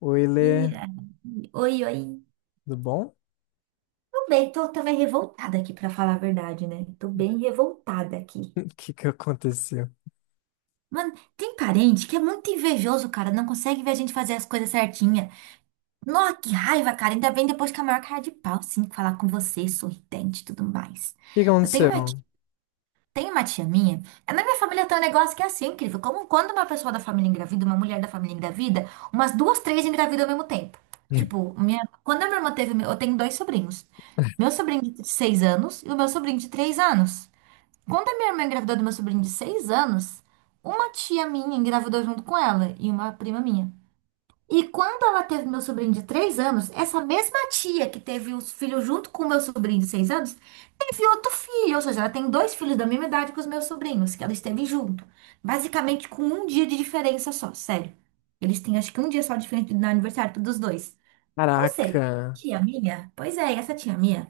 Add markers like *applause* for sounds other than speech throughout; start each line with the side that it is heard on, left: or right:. left: Oi,
right: E
left: Lê,
right: aí, oi, oi.
left: tudo bom? *laughs*
right: Tô bem, tô também revoltada aqui, pra falar a verdade, né? Tô bem revoltada aqui.
left: O que que aconteceu? O
right: Mano, tem parente que é muito invejoso, cara. Não consegue ver a gente fazer as coisas certinha. Nossa, que raiva, cara. Ainda bem depois que a maior cara de pau, sim, falar com você, sorridente e tudo mais.
left: que que
right: Eu tenho uma
left: aconteceu?
right: Tem uma tia minha, é, na minha família tem um negócio que é assim, incrível. Como quando uma pessoa da família engravida, uma mulher da família engravida, umas duas, três engravidam ao mesmo tempo. Tipo, quando a minha irmã teve, eu tenho dois sobrinhos. Meu sobrinho de 6 anos e o meu sobrinho de 3 anos. Quando a minha irmã engravidou do meu sobrinho de 6 anos, uma tia minha engravidou junto com ela e uma prima minha. E quando ela teve meu sobrinho de 3 anos, essa mesma tia que teve os filhos junto com o meu sobrinho de 6 anos, teve outro filho. Ou seja, ela tem dois filhos da mesma idade que os meus sobrinhos, que ela esteve junto. Basicamente com um dia de diferença só, sério. Eles têm acho que um dia só de diferença no aniversário dos dois. Ou seja,
left: Caraca,
right: tia minha, pois é, essa tia minha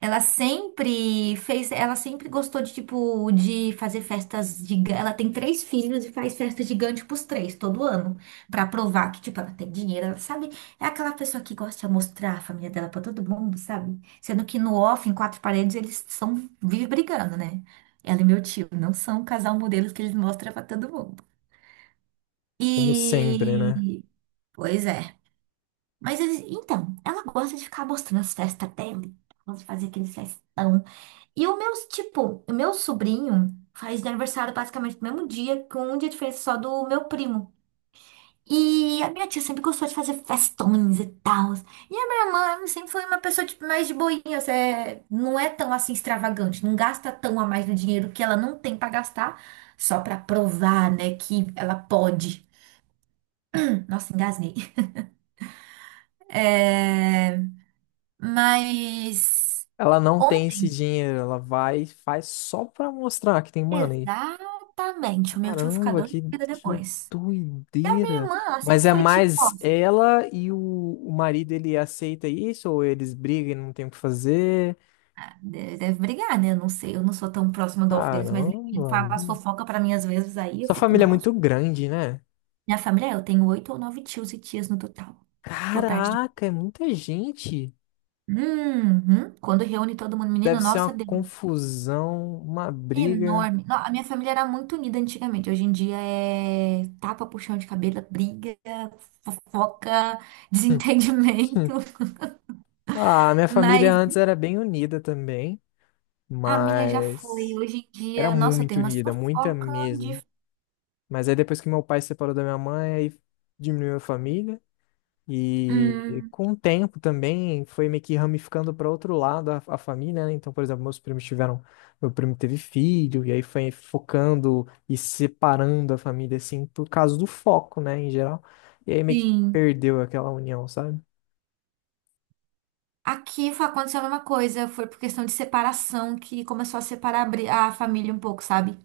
right: ela sempre gostou de tipo de fazer festas gigantes. Ela tem três filhos e faz festa gigante pros três todo ano. Pra provar que tipo ela tem dinheiro, ela sabe? É aquela pessoa que gosta de mostrar a família dela pra todo mundo, sabe? Sendo que no off, em quatro paredes, eles são vive brigando, né? Ela e meu tio não são o casal modelo que eles mostram pra todo mundo.
left: como sempre, né?
right: E, pois é. Mas eles, então, ela gosta de ficar mostrando as festas dela, ela gosta de fazer aqueles festão. E o meu, tipo, o meu sobrinho faz aniversário basicamente no mesmo dia, com um dia de diferença só do meu primo. E a minha tia sempre gostou de fazer festões e tal. E a minha irmã sempre foi uma pessoa tipo, mais de boinhas, é, não é tão assim extravagante, não gasta tão a mais do dinheiro que ela não tem pra gastar, só pra provar, né, que ela pode. *clears throat* Nossa, engasguei. É, mas
left: Ela não tem esse
right: ontem,
left: dinheiro, ela vai e faz só pra mostrar que tem money.
right: exatamente, o meu tio ficou
left: Caramba,
right: doido
left: que
right: depois. E a minha
left: doideira.
right: irmã, ela
left: Mas
right: sempre
left: é
right: foi tipo, ó,
left: mais ela e o marido, ele aceita isso? Ou eles brigam e não tem o que fazer?
right: deve brigar, né? Eu não sei, eu não sou tão próxima do off deles, mas ele
left: Caramba,
right: fala as fofocas pra mim às vezes, aí eu
left: sua
right: fico,
left: família é
right: nossa.
left: muito grande, né?
right: Minha família, eu tenho oito ou nove tios e tias no total, por parte de...
left: Caraca, é muita gente.
right: Uhum. Quando reúne todo mundo,
left: Deve
right: menino,
left: ser uma
right: nossa, Deus,
left: confusão, uma briga.
right: enorme. A minha família era muito unida antigamente, hoje em dia é tapa, puxão de cabelo, briga, fofoca, *laughs*
left: *laughs* Hum.
right: desentendimento,
left: Ah, minha
right: mas
left: família antes era bem unida também,
right: a minha já foi.
left: mas
right: Hoje em
left: era
right: dia, nossa, eu
left: muito
right: tenho uma
left: unida, muita
right: fofoca
left: mesmo.
right: de...
left: Mas aí depois que meu pai se separou da minha mãe, aí diminuiu a família. E
right: Hum,
left: com o tempo também foi meio que ramificando para outro lado a família, né? Então, por exemplo, meu primo teve filho, e aí foi focando e separando a família, assim, por causa do foco, né, em geral. E aí meio que
right: sim.
left: perdeu aquela união, sabe?
right: Aqui foi aconteceu a mesma coisa, foi por questão de separação que começou a separar a família um pouco, sabe?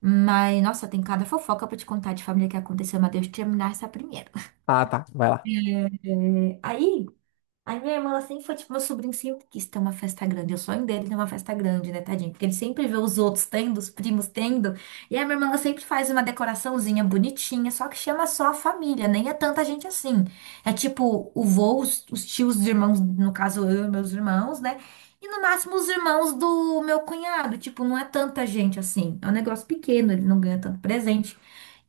right: Mas, nossa, tem cada fofoca pra te contar de família que aconteceu, mas deixa eu terminar essa primeira.
left: Ah, tá, vai lá.
right: É, aí. Aí minha irmã, ela sempre foi tipo, meu sobrinho sempre quis ter uma festa grande. O sonho dele é ter uma festa grande, né, tadinho? Porque ele sempre vê os outros tendo, os primos tendo. E a minha irmã, ela sempre faz uma decoraçãozinha bonitinha, só que chama só a família, nem é tanta gente assim. É tipo o vô, os tios, os irmãos, no caso eu e meus irmãos, né? E no máximo os irmãos do meu cunhado. Tipo, não é tanta gente assim. É um negócio pequeno, ele não ganha tanto presente.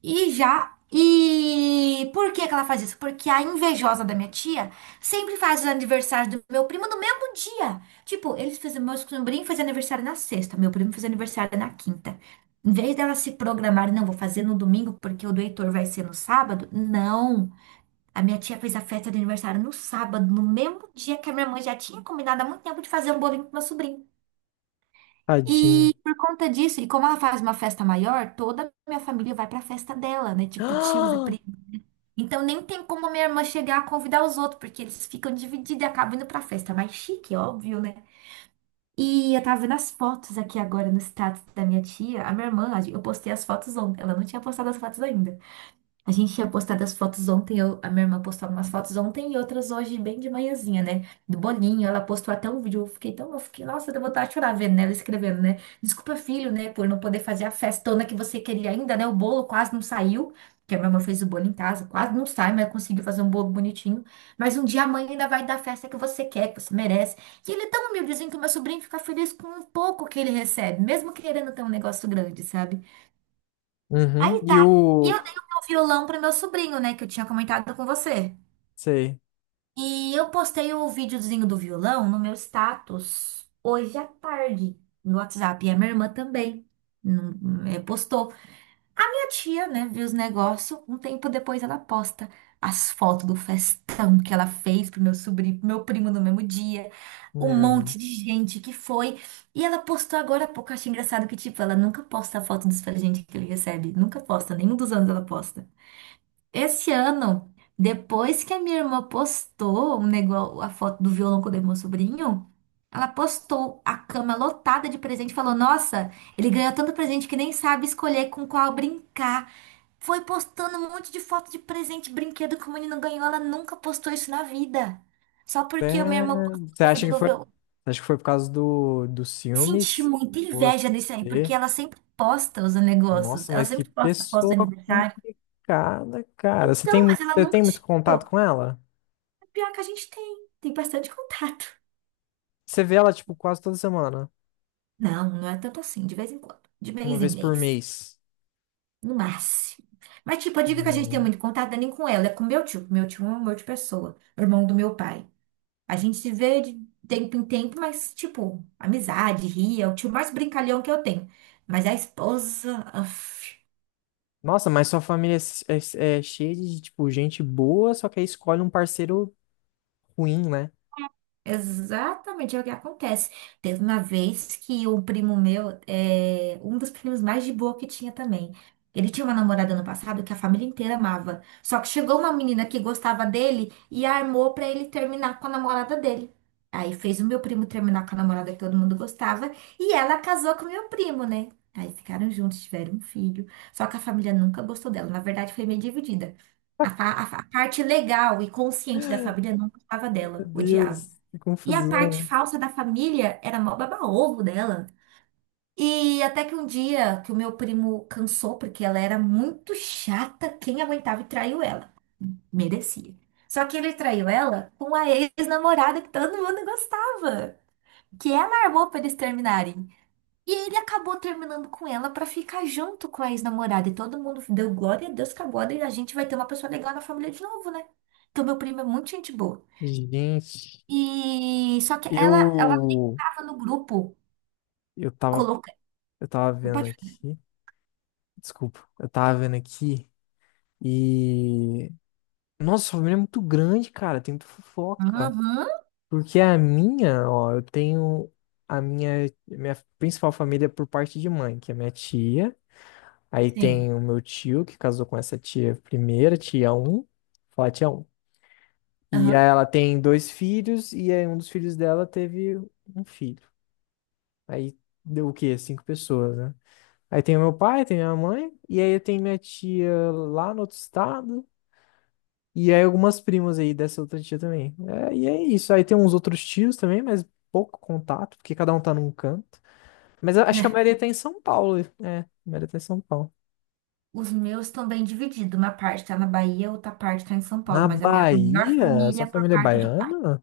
right: E já. E por que que ela faz isso? Porque a invejosa da minha tia sempre faz os aniversários do meu primo no mesmo dia. Tipo, eles fizeram, meu sobrinho fez aniversário na sexta, meu primo fez aniversário na quinta. Em vez dela se programar, não, vou fazer no domingo porque o do Heitor vai ser no sábado. Não. A minha tia fez a festa de aniversário no sábado, no mesmo dia que a minha mãe já tinha combinado há muito tempo de fazer um bolinho pro meu sobrinho.
left: Tadinho.
right: E por conta disso, e como ela faz uma festa maior, toda a minha família vai pra festa dela, né? Tipo, tios e
left: *gasps*
right: primos. Então nem tem como minha irmã chegar a convidar os outros, porque eles ficam divididos e acabam indo pra festa mais chique, óbvio, né? E eu tava vendo as fotos aqui agora no status da minha tia. A minha irmã, eu postei as fotos ontem. Ela não tinha postado as fotos ainda. A gente tinha postado as fotos ontem, a minha irmã postou algumas fotos ontem e outras hoje, bem de manhãzinha, né? Do bolinho, ela postou até um vídeo, eu fiquei, nossa, deu vontade de chorar vendo, né? Ela escrevendo, né? Desculpa, filho, né, por não poder fazer a festona que você queria ainda, né? O bolo quase não saiu, que a minha irmã fez o bolo em casa, quase não sai, mas conseguiu fazer um bolo bonitinho. Mas um dia a mãe ainda vai dar a festa que você quer, que você merece. E ele é tão humildezinho que o meu sobrinho fica feliz com um pouco que ele recebe, mesmo querendo ter um negócio grande, sabe?
left: Uhum.
right: Aí
left: E
right: tá. E
left: o.
right: eu dei o meu violão pro meu sobrinho, né? Que eu tinha comentado com você.
left: Sei.
right: E eu postei o videozinho do violão no meu status hoje à tarde no WhatsApp. E a minha irmã também é, postou. Minha tia, né, viu os negócios. Um tempo depois ela posta as fotos do festão que ela fez pro meu sobrinho, pro meu primo no mesmo dia. Um
left: Meu
right: monte
left: Deus.
right: de gente que foi. E ela postou agora há pouco. Eu achei engraçado que, tipo, ela nunca posta a foto dos presentes que ele recebe. Nunca posta. Nenhum dos anos ela posta. Esse ano, depois que a minha irmã postou um negócio, a foto do violão que eu dei pro meu sobrinho, ela postou a cama lotada de presente e falou: nossa, ele ganhou tanto presente que nem sabe escolher com qual brincar. Foi postando um monte de foto de presente, brinquedo que o menino ganhou. Ela nunca postou isso na vida. Só porque a minha
left: É,
right: irmã postou
left: você
right: o
left: acha
right: vídeo
left: que
right: do
left: foi?
right: violão.
left: Acho que foi por causa dos
right: Senti
left: ciúmes?
right: muita
left: Você.
right: inveja nisso aí, porque ela sempre posta os negócios.
left: Nossa,
right: Ela
left: mas que
right: sempre posta as fotos de
left: pessoa
right: aniversário.
left: complicada, cara.
right: Então, mas ela
left: Você tem
right: nunca
left: muito contato
right: chegou.
left: com ela?
right: Pior que a gente tem. Tem bastante contato.
left: Você vê ela, tipo, quase toda semana,
right: Não, não é tanto assim, de vez em quando. De
left: uma
right: mês em
left: vez por
right: mês.
left: mês.
right: No máximo. Mas, tipo, a dica que a gente tem
left: Hum.
right: muito contato não é nem com ela, é com meu tio. Meu tio é um amor de pessoa, irmão do meu pai. A gente se vê de tempo em tempo, mas, tipo, amizade, ria. É o tio mais brincalhão que eu tenho. Mas a esposa. Uf.
left: Nossa, mas sua família é cheia de, tipo, gente boa, só que aí escolhe um parceiro ruim, né?
right: Exatamente, é o que acontece. Teve uma vez que um primo meu, é, um dos primos mais de boa que tinha também. Ele tinha uma namorada no passado que a família inteira amava. Só que chegou uma menina que gostava dele e armou pra ele terminar com a namorada dele. Aí fez o meu primo terminar com a namorada que todo mundo gostava e ela casou com o meu primo, né? Aí ficaram juntos, tiveram um filho. Só que a família nunca gostou dela. Na verdade, foi meio dividida. A parte legal e consciente da família não gostava
left: Meu
right: dela, odiava.
left: Deus, que
right: E a parte
left: confusão.
right: falsa da família era mó baba-ovo dela. E até que um dia que o meu primo cansou, porque ela era muito chata, quem aguentava e traiu ela. Merecia. Só que ele traiu ela com a ex-namorada que todo mundo gostava. Que ela armou pra eles terminarem. E ele acabou terminando com ela pra ficar junto com a ex-namorada. E todo mundo deu glória a Deus que agora a gente vai ter uma pessoa legal na família de novo, né? Porque o meu primo é muito gente boa.
left: Gente,
right: E só que ela
left: eu
right: tava no grupo.
left: eu tava
right: Colocar.
left: eu tava vendo
right: Pode...
left: aqui, desculpa, eu tava vendo aqui e nossa, sua família é muito grande, cara, tem muita fofoca.
right: Aham,
left: Porque ó, eu tenho minha principal família é por parte de mãe, que é minha tia. Aí
right: sim.
left: tem o meu tio, que casou com essa tia primeira, tia um. Fala, tia um. E
right: Aham.
left: aí ela tem dois filhos, e aí um dos filhos dela teve um filho. Aí deu o quê? Cinco pessoas, né? Aí tem o meu pai, tem minha mãe, e aí tem minha tia lá no outro estado. E aí algumas primas aí dessa outra tia também. É, e é isso. Aí tem uns outros tios também, mas pouco contato, porque cada um tá num canto. Mas eu acho que a
right: É.
left: maioria tá em São Paulo. É, a maioria tá em São Paulo.
right: Os meus estão bem divididos. Uma parte tá na Bahia, outra parte tá em São
left: Na
right: Paulo. Mas a minha maior
left: Bahia?
right: família
left: Sua
right: é por
left: família é
right: parte de pai.
left: baiana?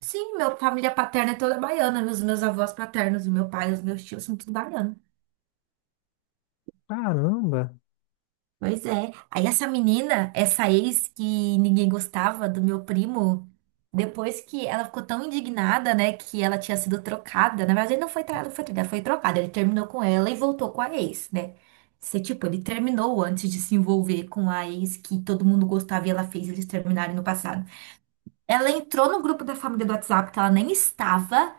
right: Sim, minha família paterna é toda baiana. Os meus avós paternos, o meu pai, os meus tios são tudo baianos.
left: Caramba.
right: Pois é. Aí essa menina, essa ex que ninguém gostava do meu primo, depois que ela ficou tão indignada, né, que ela tinha sido trocada. Na verdade, ele não foi foi trocada, foi trocada. Ele terminou com ela e voltou com a ex, né? Se, tipo, ele terminou antes de se envolver com a ex que todo mundo gostava e ela fez eles terminarem no passado. Ela entrou no grupo da família do WhatsApp que ela nem estava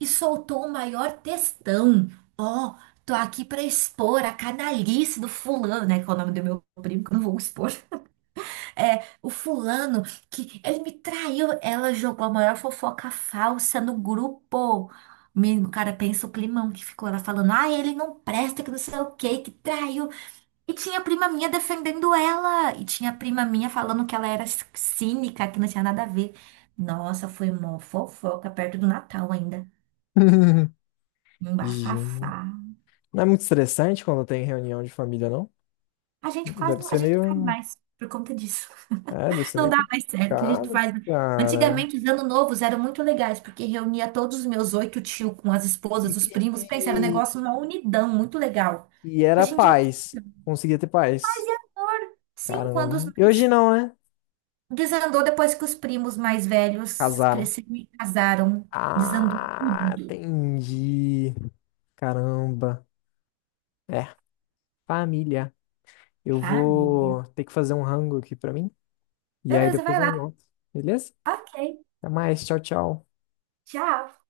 right: e soltou o maior textão. Ó, tô aqui pra expor a canalice do fulano, né? Que é o nome do meu primo, que eu não vou expor. *laughs* É, o fulano que ele me traiu. Ela jogou a maior fofoca falsa no grupo. Menino, o cara, pensa o climão que ficou. Ela falando, ah, ele não presta, que não sei o quê, que traiu. E tinha prima minha defendendo ela. E tinha prima minha falando que ela era cínica, que não tinha nada a ver. Nossa, foi uma fofoca perto do Natal ainda.
left: *laughs*
right: Um
left: Gente.
right: bafafá.
left: Não é muito estressante quando tem reunião de família, não? Deve
right: A
left: ser
right: gente não faz
left: meio.
right: mais por conta disso.
left: É, deve
right: *laughs*
left: ser
right: Não
left: meio
right: dá mais certo, a gente não
left: complicado,
right: faz. mais.
left: cara.
right: Antigamente, os anos novos eram muito legais, porque reunia todos os meus oito tios com as
left: E,
right: esposas, os primos. Pensa, era um
left: e,
right: negócio, uma unidão muito legal.
left: e era
right: Hoje em dia,
left: paz.
right: não.
left: Conseguia ter paz.
right: Fazia amor, sim, quando os
left: Caramba. E hoje
right: mais.
left: não, né?
right: Desandou depois que os primos mais velhos
left: Casaram.
right: cresceram e casaram. Desandou
left: Ah,
right: tudo.
left: entendi. Caramba. É, família. Eu
right: Família.
left: vou ter que fazer um rango aqui pra mim. E aí
right: Beleza,
left: depois
right: vai
left: eu
right: lá.
left: volto. Beleza?
right: Ok,
left: Até mais. Tchau, tchau.
right: tchau.